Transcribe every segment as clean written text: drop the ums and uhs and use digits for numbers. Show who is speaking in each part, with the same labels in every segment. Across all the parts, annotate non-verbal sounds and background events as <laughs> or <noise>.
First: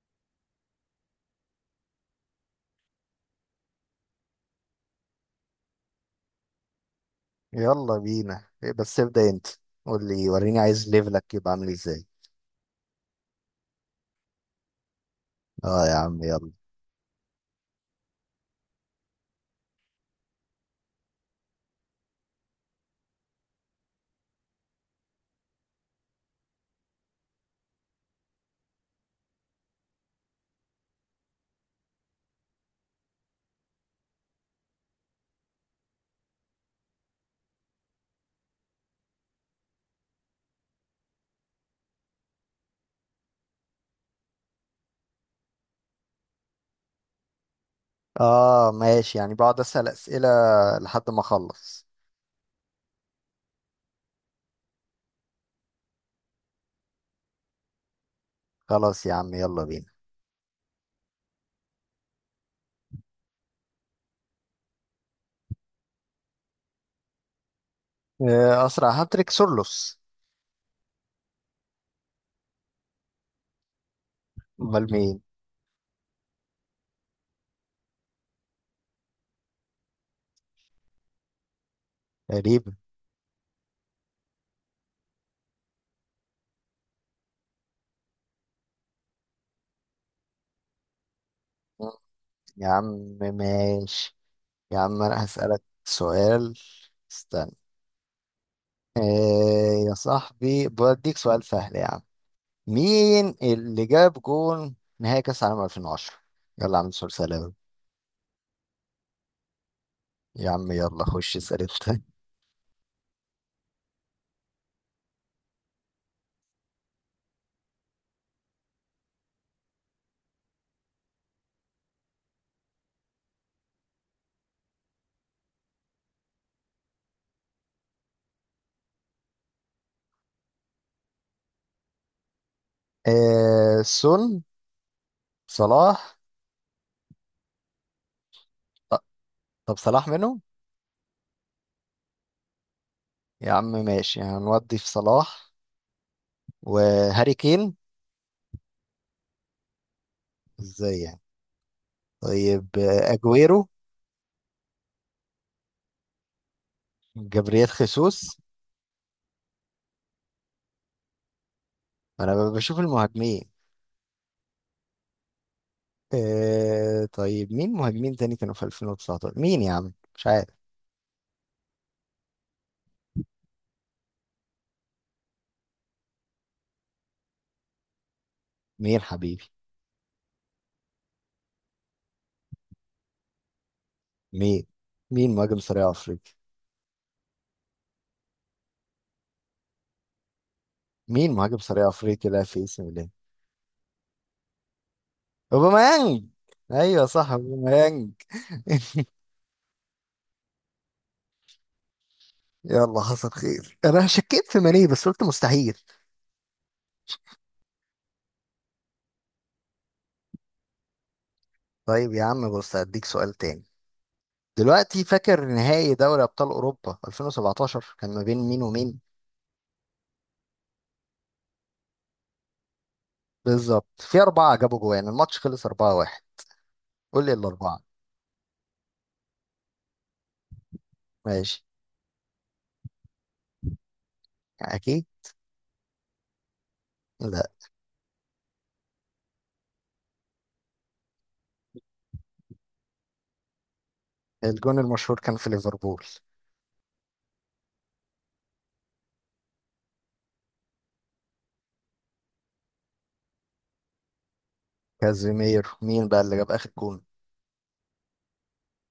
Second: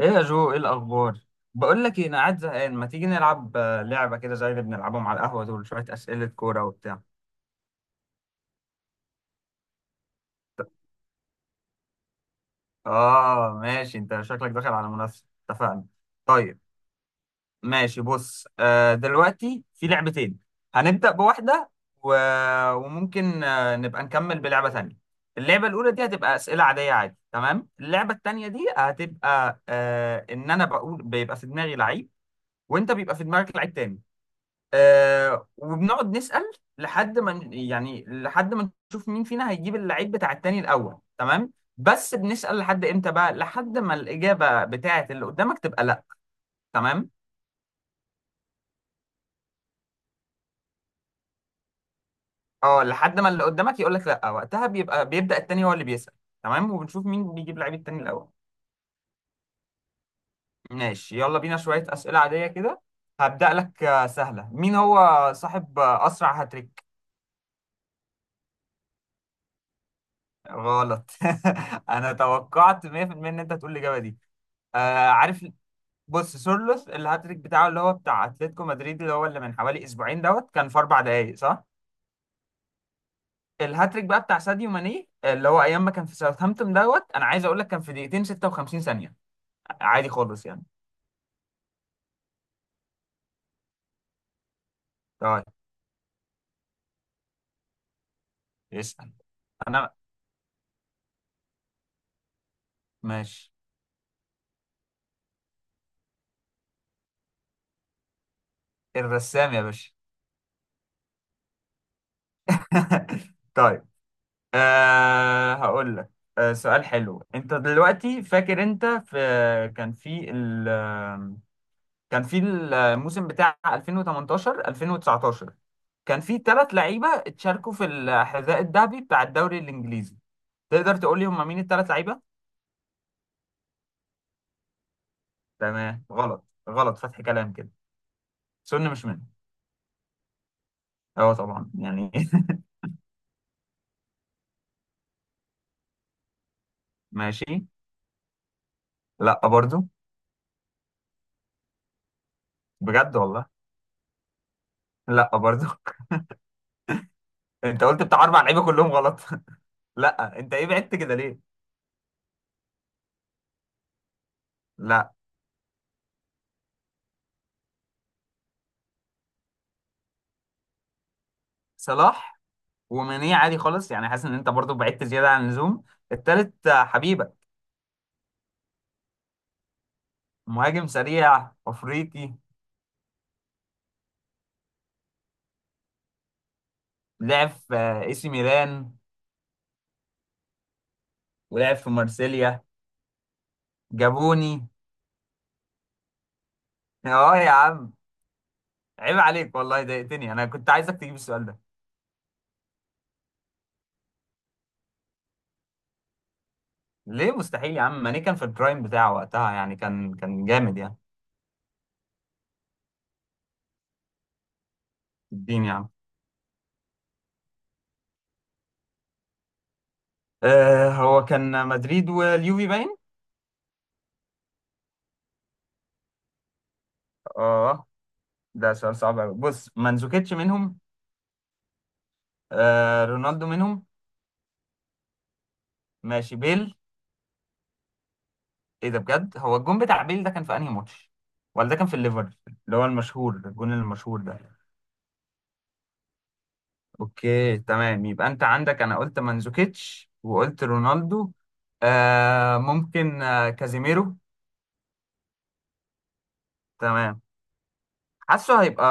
Speaker 1: ايه يا جو، ايه الاخبار؟ بقول لك ايه، انا قاعد زهقان. ما تيجي نلعب لعبه كده زي اللي بنلعبهم على القهوه، دول شويه اسئله كوره وبتاع.
Speaker 2: يلا بينا، إيه بس؟ ابدأ انت. قول لي وريني، عايز ليفلك يبقى عامل ازاي.
Speaker 1: اه ماشي، انت شكلك داخل على منافسه.
Speaker 2: اه
Speaker 1: اتفقنا.
Speaker 2: يا عم يلا.
Speaker 1: طيب، ماشي. بص، دلوقتي في لعبتين. هنبدا بواحده و... وممكن نبقى نكمل بلعبه تانية. اللعبه الاولى دي هتبقى اسئله عاديه، عادي تمام. اللعبه التانية دي هتبقى ان انا بقول بيبقى في دماغي لعيب، وانت بيبقى في دماغك لعيب تاني. وبنقعد نسأل لحد ما يعني لحد ما نشوف مين فينا هيجيب اللعيب بتاع التاني الأول. تمام. بس بنسأل لحد امتى بقى؟ لحد ما الإجابة بتاعة اللي قدامك تبقى لا. تمام.
Speaker 2: اه ماشي، يعني بقعد اسأل اسئلة لحد ما اخلص.
Speaker 1: اه، لحد ما اللي قدامك يقول لك لا، وقتها بيبقى بيبدأ التاني هو اللي بيسأل. تمام، وبنشوف مين بيجيب لعيب التاني الأول.
Speaker 2: خلاص يا عم، يلا بينا.
Speaker 1: ماشي، يلا بينا. شوية أسئلة عادية كده. هبدأ لك، سهلة. مين هو صاحب أسرع هاتريك؟
Speaker 2: اسرع هاتريك سورلوس.
Speaker 1: غلط. <laughs> أنا توقعت 100% إن أنت هتقول الإجابة دي.
Speaker 2: امال
Speaker 1: آه
Speaker 2: مين؟
Speaker 1: عارف. بص، سورلوث الهاتريك بتاعه، اللي هو بتاع اتلتيكو مدريد، اللي هو اللي من حوالي اسبوعين دوت، كان في 4 دقائق صح؟
Speaker 2: تقريبا.
Speaker 1: الهاتريك بقى بتاع ساديو ماني، اللي هو ايام ما كان في ساوثهامبتون دوت، انا عايز اقول لك كان في دقيقتين 56 ثانية. عادي خالص يعني.
Speaker 2: مم. يا عم ماشي. يا عم انا
Speaker 1: طيب
Speaker 2: هسألك سؤال، استنى.
Speaker 1: اسأل
Speaker 2: آه
Speaker 1: انا.
Speaker 2: يا صاحبي بديك سؤال سهل يا عم. مين
Speaker 1: ماشي.
Speaker 2: اللي جاب جون نهائي كأس العالم 2010؟ يلا يا عم سؤال سهل أوي.
Speaker 1: الرسام يا باشا.
Speaker 2: يا عم يلا خش اسأل انت.
Speaker 1: <laughs> طيب. هقول لك. سؤال حلو. انت دلوقتي فاكر؟ انت في كان في كان في الموسم بتاع 2018 2019 كان في ثلاث لعيبه اتشاركوا في الحذاء الذهبي بتاع الدوري الانجليزي. تقدر تقول لي هم مين الثلاث لعيبه؟
Speaker 2: سون،
Speaker 1: تمام.
Speaker 2: صلاح.
Speaker 1: غلط غلط، فتح كلام كده. سن
Speaker 2: ط-
Speaker 1: مش منه.
Speaker 2: طب صلاح منهم؟
Speaker 1: اه طبعا يعني. <laughs>
Speaker 2: يا عم ماشي، هنودي في صلاح وهاري
Speaker 1: ماشي.
Speaker 2: كين.
Speaker 1: لا برضو.
Speaker 2: ازاي يعني؟ طيب،
Speaker 1: بجد والله،
Speaker 2: اجويرو.
Speaker 1: لا برضو. <laughs>
Speaker 2: جابرييل
Speaker 1: انت قلت
Speaker 2: خيسوس.
Speaker 1: بتاع اربع لعيبه كلهم غلط. <laughs> لا انت ايه، بعدت كده ليه؟
Speaker 2: انا بشوف المهاجمين.
Speaker 1: لا،
Speaker 2: طيب مين مهاجمين تاني كانوا في 2019؟ مين يا عم مش عارف.
Speaker 1: صلاح وماني عادي خالص يعني، حاسس ان انت برضو بعدت زياده عن اللزوم. التالت حبيبه.
Speaker 2: مين حبيبي؟
Speaker 1: مهاجم سريع افريقي،
Speaker 2: مين مين مهاجم سريع افريقي؟
Speaker 1: لعب في اي سي ميلان
Speaker 2: مين مهاجم
Speaker 1: ولعب
Speaker 2: سريع
Speaker 1: في
Speaker 2: افريقي؟ لا في
Speaker 1: مارسيليا.
Speaker 2: اسم الله.
Speaker 1: جابوني.
Speaker 2: اوباميانج. ايوه صح
Speaker 1: اه يا عم،
Speaker 2: اوباميانج.
Speaker 1: عيب عليك والله، ضايقتني، انا كنت عايزك تجيب السؤال ده.
Speaker 2: يلا حصل خير، انا شكيت في ماني بس قلت مستحيل.
Speaker 1: ليه مستحيل يا عم؟ ماني كان في البرايم بتاعه وقتها يعني، كان جامد يعني.
Speaker 2: طيب يا عم بص، هديك سؤال تاني. دلوقتي فاكر
Speaker 1: الدين يا عم.
Speaker 2: نهائي دوري ابطال اوروبا 2017 كان ما بين مين ومين؟
Speaker 1: هو كان مدريد واليوفي باين.
Speaker 2: بالظبط، في اربعه جابوا جوان، الماتش خلص 4-1. قول لي الاربعه.
Speaker 1: اه ده سؤال صعب قوي. بص، مانزوكيتش منهم.
Speaker 2: ماشي.
Speaker 1: رونالدو منهم.
Speaker 2: اكيد.
Speaker 1: ماشي، بيل.
Speaker 2: لا،
Speaker 1: ايه ده بجد؟ هو الجون بتاع بيل ده كان في انهي ماتش؟ ولا ده كان في الليفر، اللي هو المشهور، الجون المشهور ده؟
Speaker 2: الجون المشهور كان في ليفربول.
Speaker 1: اوكي تمام. يبقى انت عندك انا قلت مانزوكيتش وقلت رونالدو. ممكن كازيميرو.
Speaker 2: كازيمير. مين بقى اللي جاب اخر جون؟
Speaker 1: تمام. حاسه هيبقى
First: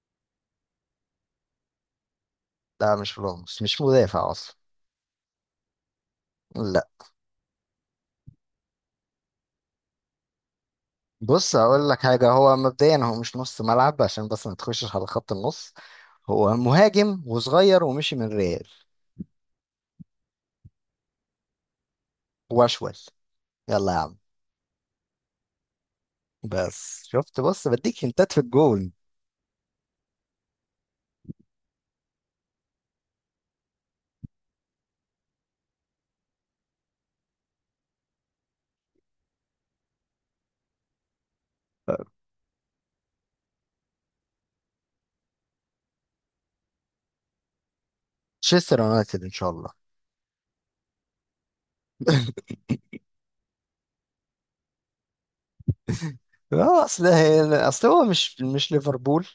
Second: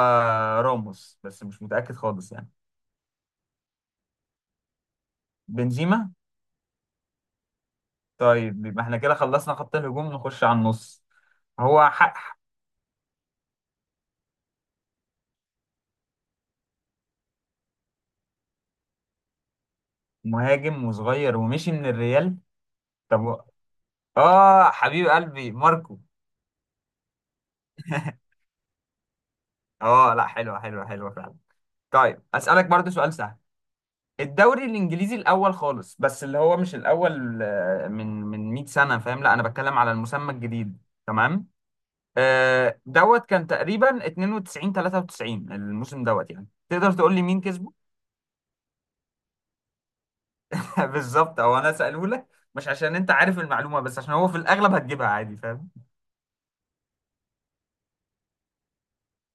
Speaker 1: راموس، بس مش متأكد خالص يعني.
Speaker 2: لا مش راموس، مش مدافع اصلا.
Speaker 1: بنزيما.
Speaker 2: لا.
Speaker 1: طيب يبقى احنا كده خلصنا خط الهجوم، نخش على النص.
Speaker 2: بص اقول
Speaker 1: هو
Speaker 2: لك حاجه،
Speaker 1: حق.
Speaker 2: هو مبدئيا هو مش نص ملعب عشان بس ما تخشش على خط النص. هو مهاجم وصغير ومشي من ريال.
Speaker 1: مهاجم وصغير ومشي من الريال.
Speaker 2: واشول.
Speaker 1: طب و-
Speaker 2: يلا يا عم.
Speaker 1: اه، حبيب قلبي ماركو.
Speaker 2: بس شفت؟ بص بديك هنتات
Speaker 1: <laughs>
Speaker 2: في الجون.
Speaker 1: اه لا، حلوة حلوة حلوة فعلا. طيب اسألك برضو سؤال سهل. الدوري الانجليزي الاول خالص، بس اللي هو مش الاول، من 100 سنه، فاهم؟ لا انا بتكلم على المسمى الجديد. تمام. دوت كان تقريبا 92 93 الموسم دوت، يعني تقدر تقول لي مين كسبه؟
Speaker 2: تشيستر يونايتد ان شاء الله.
Speaker 1: <laughs> بالظبط. او انا سأله لك مش عشان انت عارف المعلومه، بس عشان هو في الاغلب هتجيبها عادي، فاهم؟
Speaker 2: اه اصل هو مش ليفربول.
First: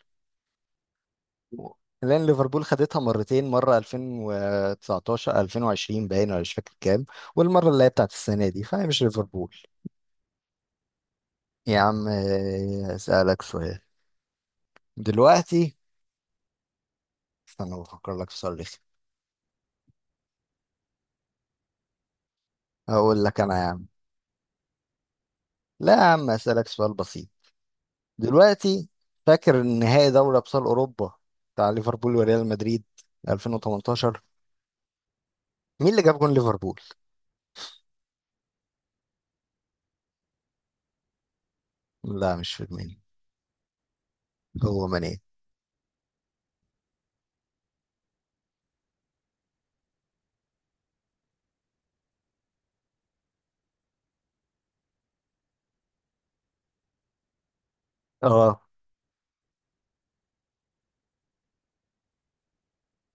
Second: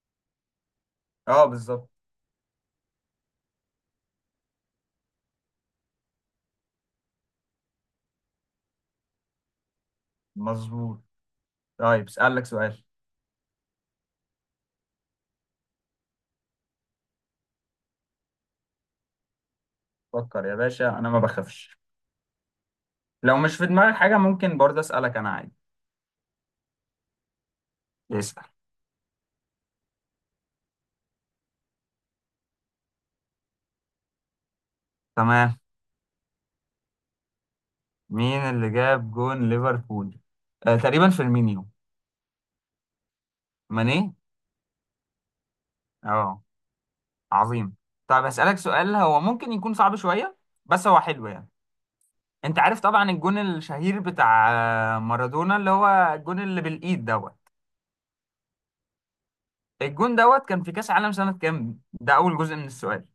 Speaker 1: اه بالظبط.
Speaker 2: لان ليفربول خدتها مرتين، مره 2019 2020 باين ولا مش فاكر كام. والمره اللي هي بتاعت السنه دي فهي مش ليفربول.
Speaker 1: مظبوط.
Speaker 2: يا
Speaker 1: طيب
Speaker 2: عم،
Speaker 1: اسالك سؤال.
Speaker 2: اسالك سؤال. دلوقتي استنى، بفكر لك في سؤال.
Speaker 1: فكر يا باشا، انا ما بخافش.
Speaker 2: هقول
Speaker 1: لو
Speaker 2: لك
Speaker 1: مش
Speaker 2: انا
Speaker 1: في
Speaker 2: يا عم.
Speaker 1: دماغك حاجه ممكن برضه اسالك انا عادي.
Speaker 2: لا يا عم اسالك سؤال بسيط.
Speaker 1: اسال.
Speaker 2: دلوقتي فاكر نهائي دوري ابطال اوروبا بتاع ليفربول وريال مدريد 2018؟
Speaker 1: تمام.
Speaker 2: مين اللي جاب جون ليفربول؟
Speaker 1: مين اللي جاب جون ليفربول؟ تقريبا فيرمينيو.
Speaker 2: لا مش في دماغي.
Speaker 1: ماني.
Speaker 2: هو ماني.
Speaker 1: اه عظيم. طب هسألك سؤال، هو ممكن يكون صعب شوية بس هو حلو يعني. انت عارف طبعا الجون الشهير بتاع مارادونا، اللي هو الجون اللي بالإيد دوت.
Speaker 2: اه.
Speaker 1: الجون دوت كان في كأس عالم سنة كام؟ ده أول جزء من السؤال.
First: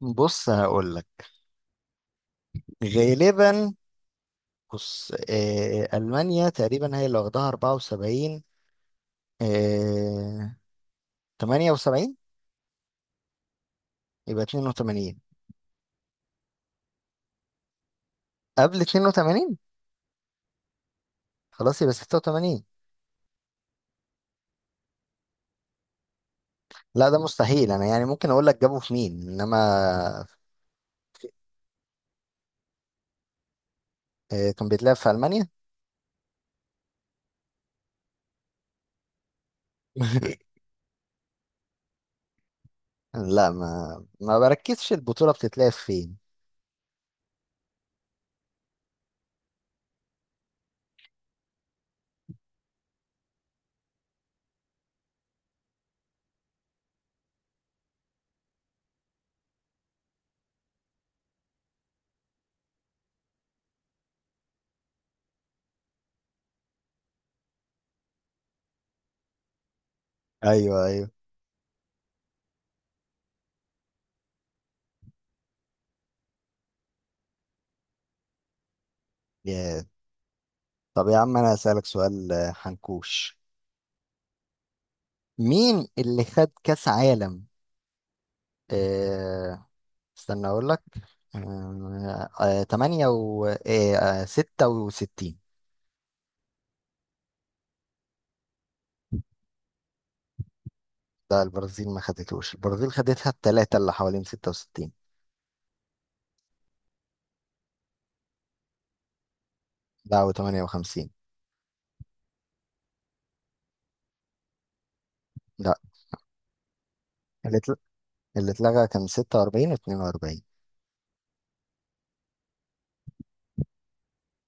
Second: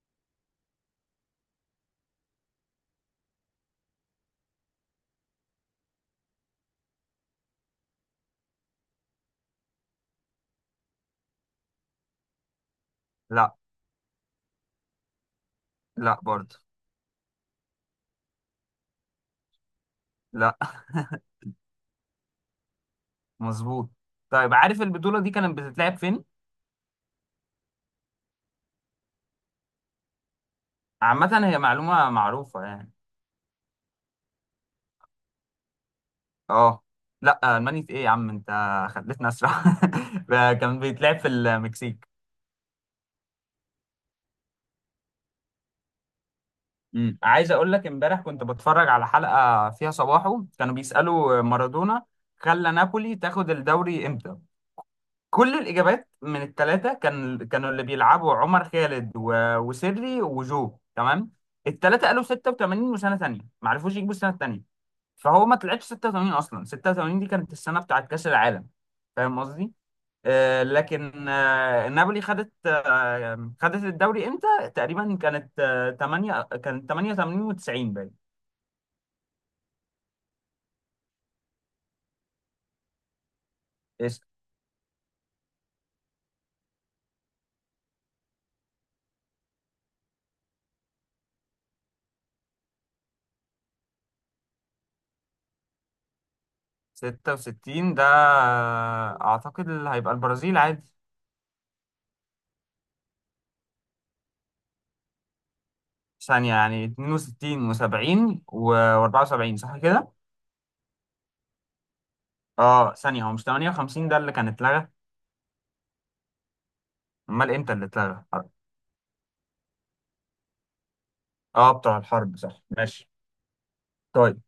Speaker 2: بص هقول لك غالبا. بص المانيا تقريبا هي اللي واخدها 74. آه 78.
Speaker 1: لا.
Speaker 2: يبقى 82.
Speaker 1: لا برضه.
Speaker 2: قبل 82.
Speaker 1: لا.
Speaker 2: خلاص يبقى 86.
Speaker 1: <laughs> مظبوط. طيب عارف البطولة دي كانت بتتلعب فين؟
Speaker 2: لا ده مستحيل، انا يعني ممكن اقول لك جابوا في مين انما.
Speaker 1: عامة هي معلومة معروفة يعني.
Speaker 2: إيه، كان بيتلعب في ألمانيا.
Speaker 1: اه لا، الماني في ايه يا عم انت؟ خليتنا اسرع. <laughs>
Speaker 2: <laughs>
Speaker 1: كان بيتلعب في المكسيك.
Speaker 2: لا، ما بركزش البطولة بتتلعب فين.
Speaker 1: عايز اقول لك امبارح كنت بتفرج على حلقه فيها صباحه، كانوا بيسالوا مارادونا خلى نابولي تاخد الدوري امتى. كل الاجابات من الثلاثه كانوا اللي بيلعبوا عمر خالد وسيري وجو، تمام. الثلاثه قالوا 86 وسنه ثانيه ما عرفوش يجيبوا السنه الثانيه. فهو ما طلعتش 86، اصلا 86 دي كانت السنه بتاعت كاس العالم، فاهم قصدي؟
Speaker 2: ايوه ايوه.
Speaker 1: لكن نابولي خدت الدوري امتى؟ تقريبا كانت، 8 كانت 88 و90 باين.
Speaker 2: يا. طب يا عم انا هسألك سؤال، حنكوش.
Speaker 1: إيش؟
Speaker 2: مين اللي خد كأس عالم، آه، استنى اقول لك، 8 و 66؟
Speaker 1: 66 ده اعتقد اللي هيبقى البرازيل عادي.
Speaker 2: لا، البرازيل ما خدتوش. البرازيل خدتها الثلاثة اللي حوالين 66.
Speaker 1: ثانية يعني 62 و70 و74، صح كده؟
Speaker 2: لا، و 58.
Speaker 1: اه ثانية، هو مش 58 ده اللي كان اتلغى؟
Speaker 2: لا،
Speaker 1: امال
Speaker 2: اللي
Speaker 1: امتى
Speaker 2: اتل-
Speaker 1: اللي اتلغى؟
Speaker 2: اللي اتلغى كان 46 و 42.
Speaker 1: اه بتوع الحرب صح، ماشي. طيب.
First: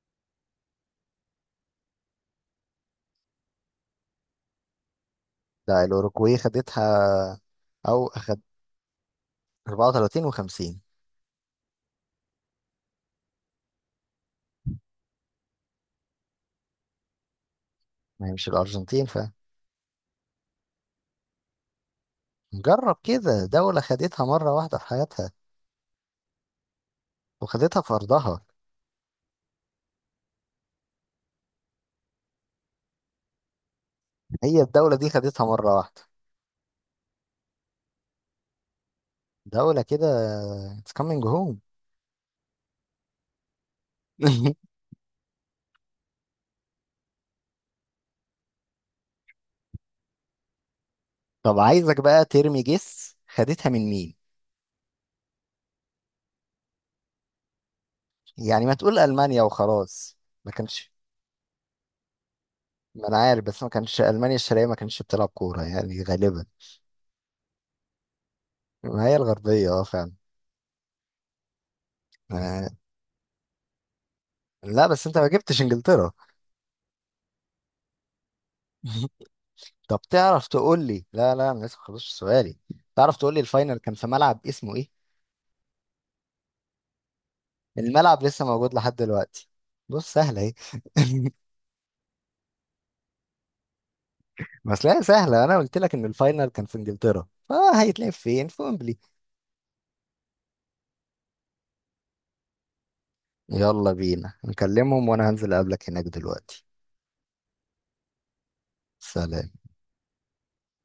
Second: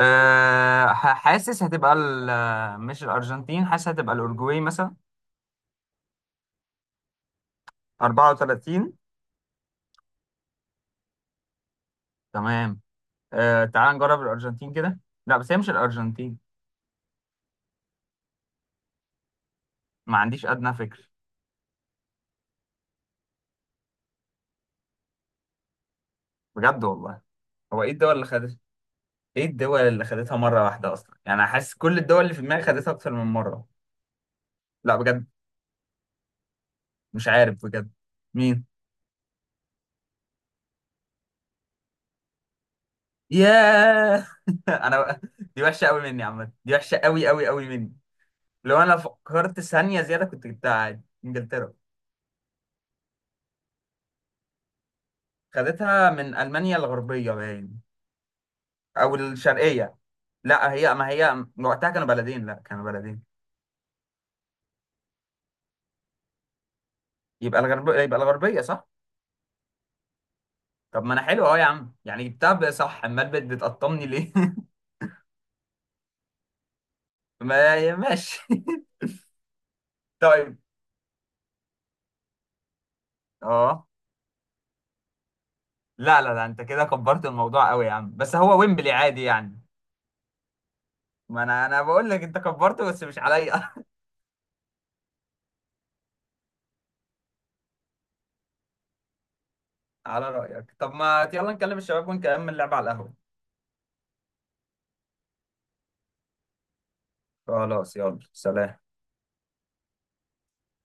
Speaker 1: حاسس هتبقى مش الأرجنتين، حاسس هتبقى الأورجواي مثلا.
Speaker 2: لا، الأوروجواي خدتها. او
Speaker 1: 34.
Speaker 2: 34 و50.
Speaker 1: تمام. تعال نجرب الارجنتين كده. لا بس هي مش الارجنتين.
Speaker 2: ما هي مش الأرجنتين ف.
Speaker 1: ما عنديش ادنى فكر.
Speaker 2: جرب كده، دولة خدتها مرة واحدة في حياتها،
Speaker 1: بجد والله.
Speaker 2: وخدتها
Speaker 1: هو ايه
Speaker 2: في
Speaker 1: الدول اللي
Speaker 2: أرضها.
Speaker 1: خدت ايه الدول اللي خدتها مره واحده اصلا، يعني أنا حاسس كل الدول اللي في دماغي خدتها اكتر من مره.
Speaker 2: هي الدولة
Speaker 1: لا
Speaker 2: دي
Speaker 1: بجد،
Speaker 2: خدتها مرة واحدة.
Speaker 1: مش عارف بجد. مين؟
Speaker 2: دولة كده. It's coming home.
Speaker 1: ياه.
Speaker 2: <laughs>
Speaker 1: <laughs> انا بقى، دي وحشه قوي مني يا عم، دي وحشه قوي قوي قوي مني. لو انا فكرت ثانيه زياده كنت جبتها عادي،
Speaker 2: طب
Speaker 1: انجلترا.
Speaker 2: عايزك بقى ترمي جس، خدتها من مين؟
Speaker 1: خدتها من المانيا الغربيه باين،
Speaker 2: يعني ما تقول
Speaker 1: او
Speaker 2: ألمانيا
Speaker 1: الشرقيه.
Speaker 2: وخلاص. ما
Speaker 1: لا
Speaker 2: كانش.
Speaker 1: هي، ما هي وقتها كانوا بلدين، لا كانوا
Speaker 2: ما أنا
Speaker 1: بلدين.
Speaker 2: عارف، بس ما كانش ألمانيا الشرقية ما كانتش بتلعب كورة يعني غالبا.
Speaker 1: يبقى الغربية صح؟
Speaker 2: ما هي الغربية اه فعلا.
Speaker 1: طب ما انا حلو اهو يا عم يعني، جبتها
Speaker 2: آه،
Speaker 1: بقى صح، امال بتقطمني ليه؟ <laughs>
Speaker 2: لا بس انت ما جبتش انجلترا.
Speaker 1: ما ماشي.
Speaker 2: <laughs> طب
Speaker 1: <laughs>
Speaker 2: تعرف
Speaker 1: طيب.
Speaker 2: تقول لي؟ لا لا، انا لسه ما خلصتش سؤالي. تعرف تقول لي الفاينل
Speaker 1: اه
Speaker 2: كان في ملعب اسمه ايه؟
Speaker 1: لا لا لا، انت كده كبرت الموضوع قوي يا عم،
Speaker 2: الملعب
Speaker 1: بس
Speaker 2: لسه
Speaker 1: هو
Speaker 2: موجود
Speaker 1: ويمبلي
Speaker 2: لحد
Speaker 1: عادي
Speaker 2: دلوقتي.
Speaker 1: يعني.
Speaker 2: بص سهله اهي.
Speaker 1: ما
Speaker 2: <laughs>
Speaker 1: انا بقول لك انت كبرته، بس مش عليا.
Speaker 2: بس لا، سهله. انا قلت لك ان الفاينل كان في انجلترا، فهيتلعب فين؟ في ويمبلي.
Speaker 1: <laughs> على رأيك. طب ما يلا نكلم الشباب ونكمل اللعب على القهوة.
Speaker 2: يلا بينا نكلمهم وانا هنزل اقابلك هناك دلوقتي.
Speaker 1: خلاص يلا، سلام.
Speaker 2: سلام.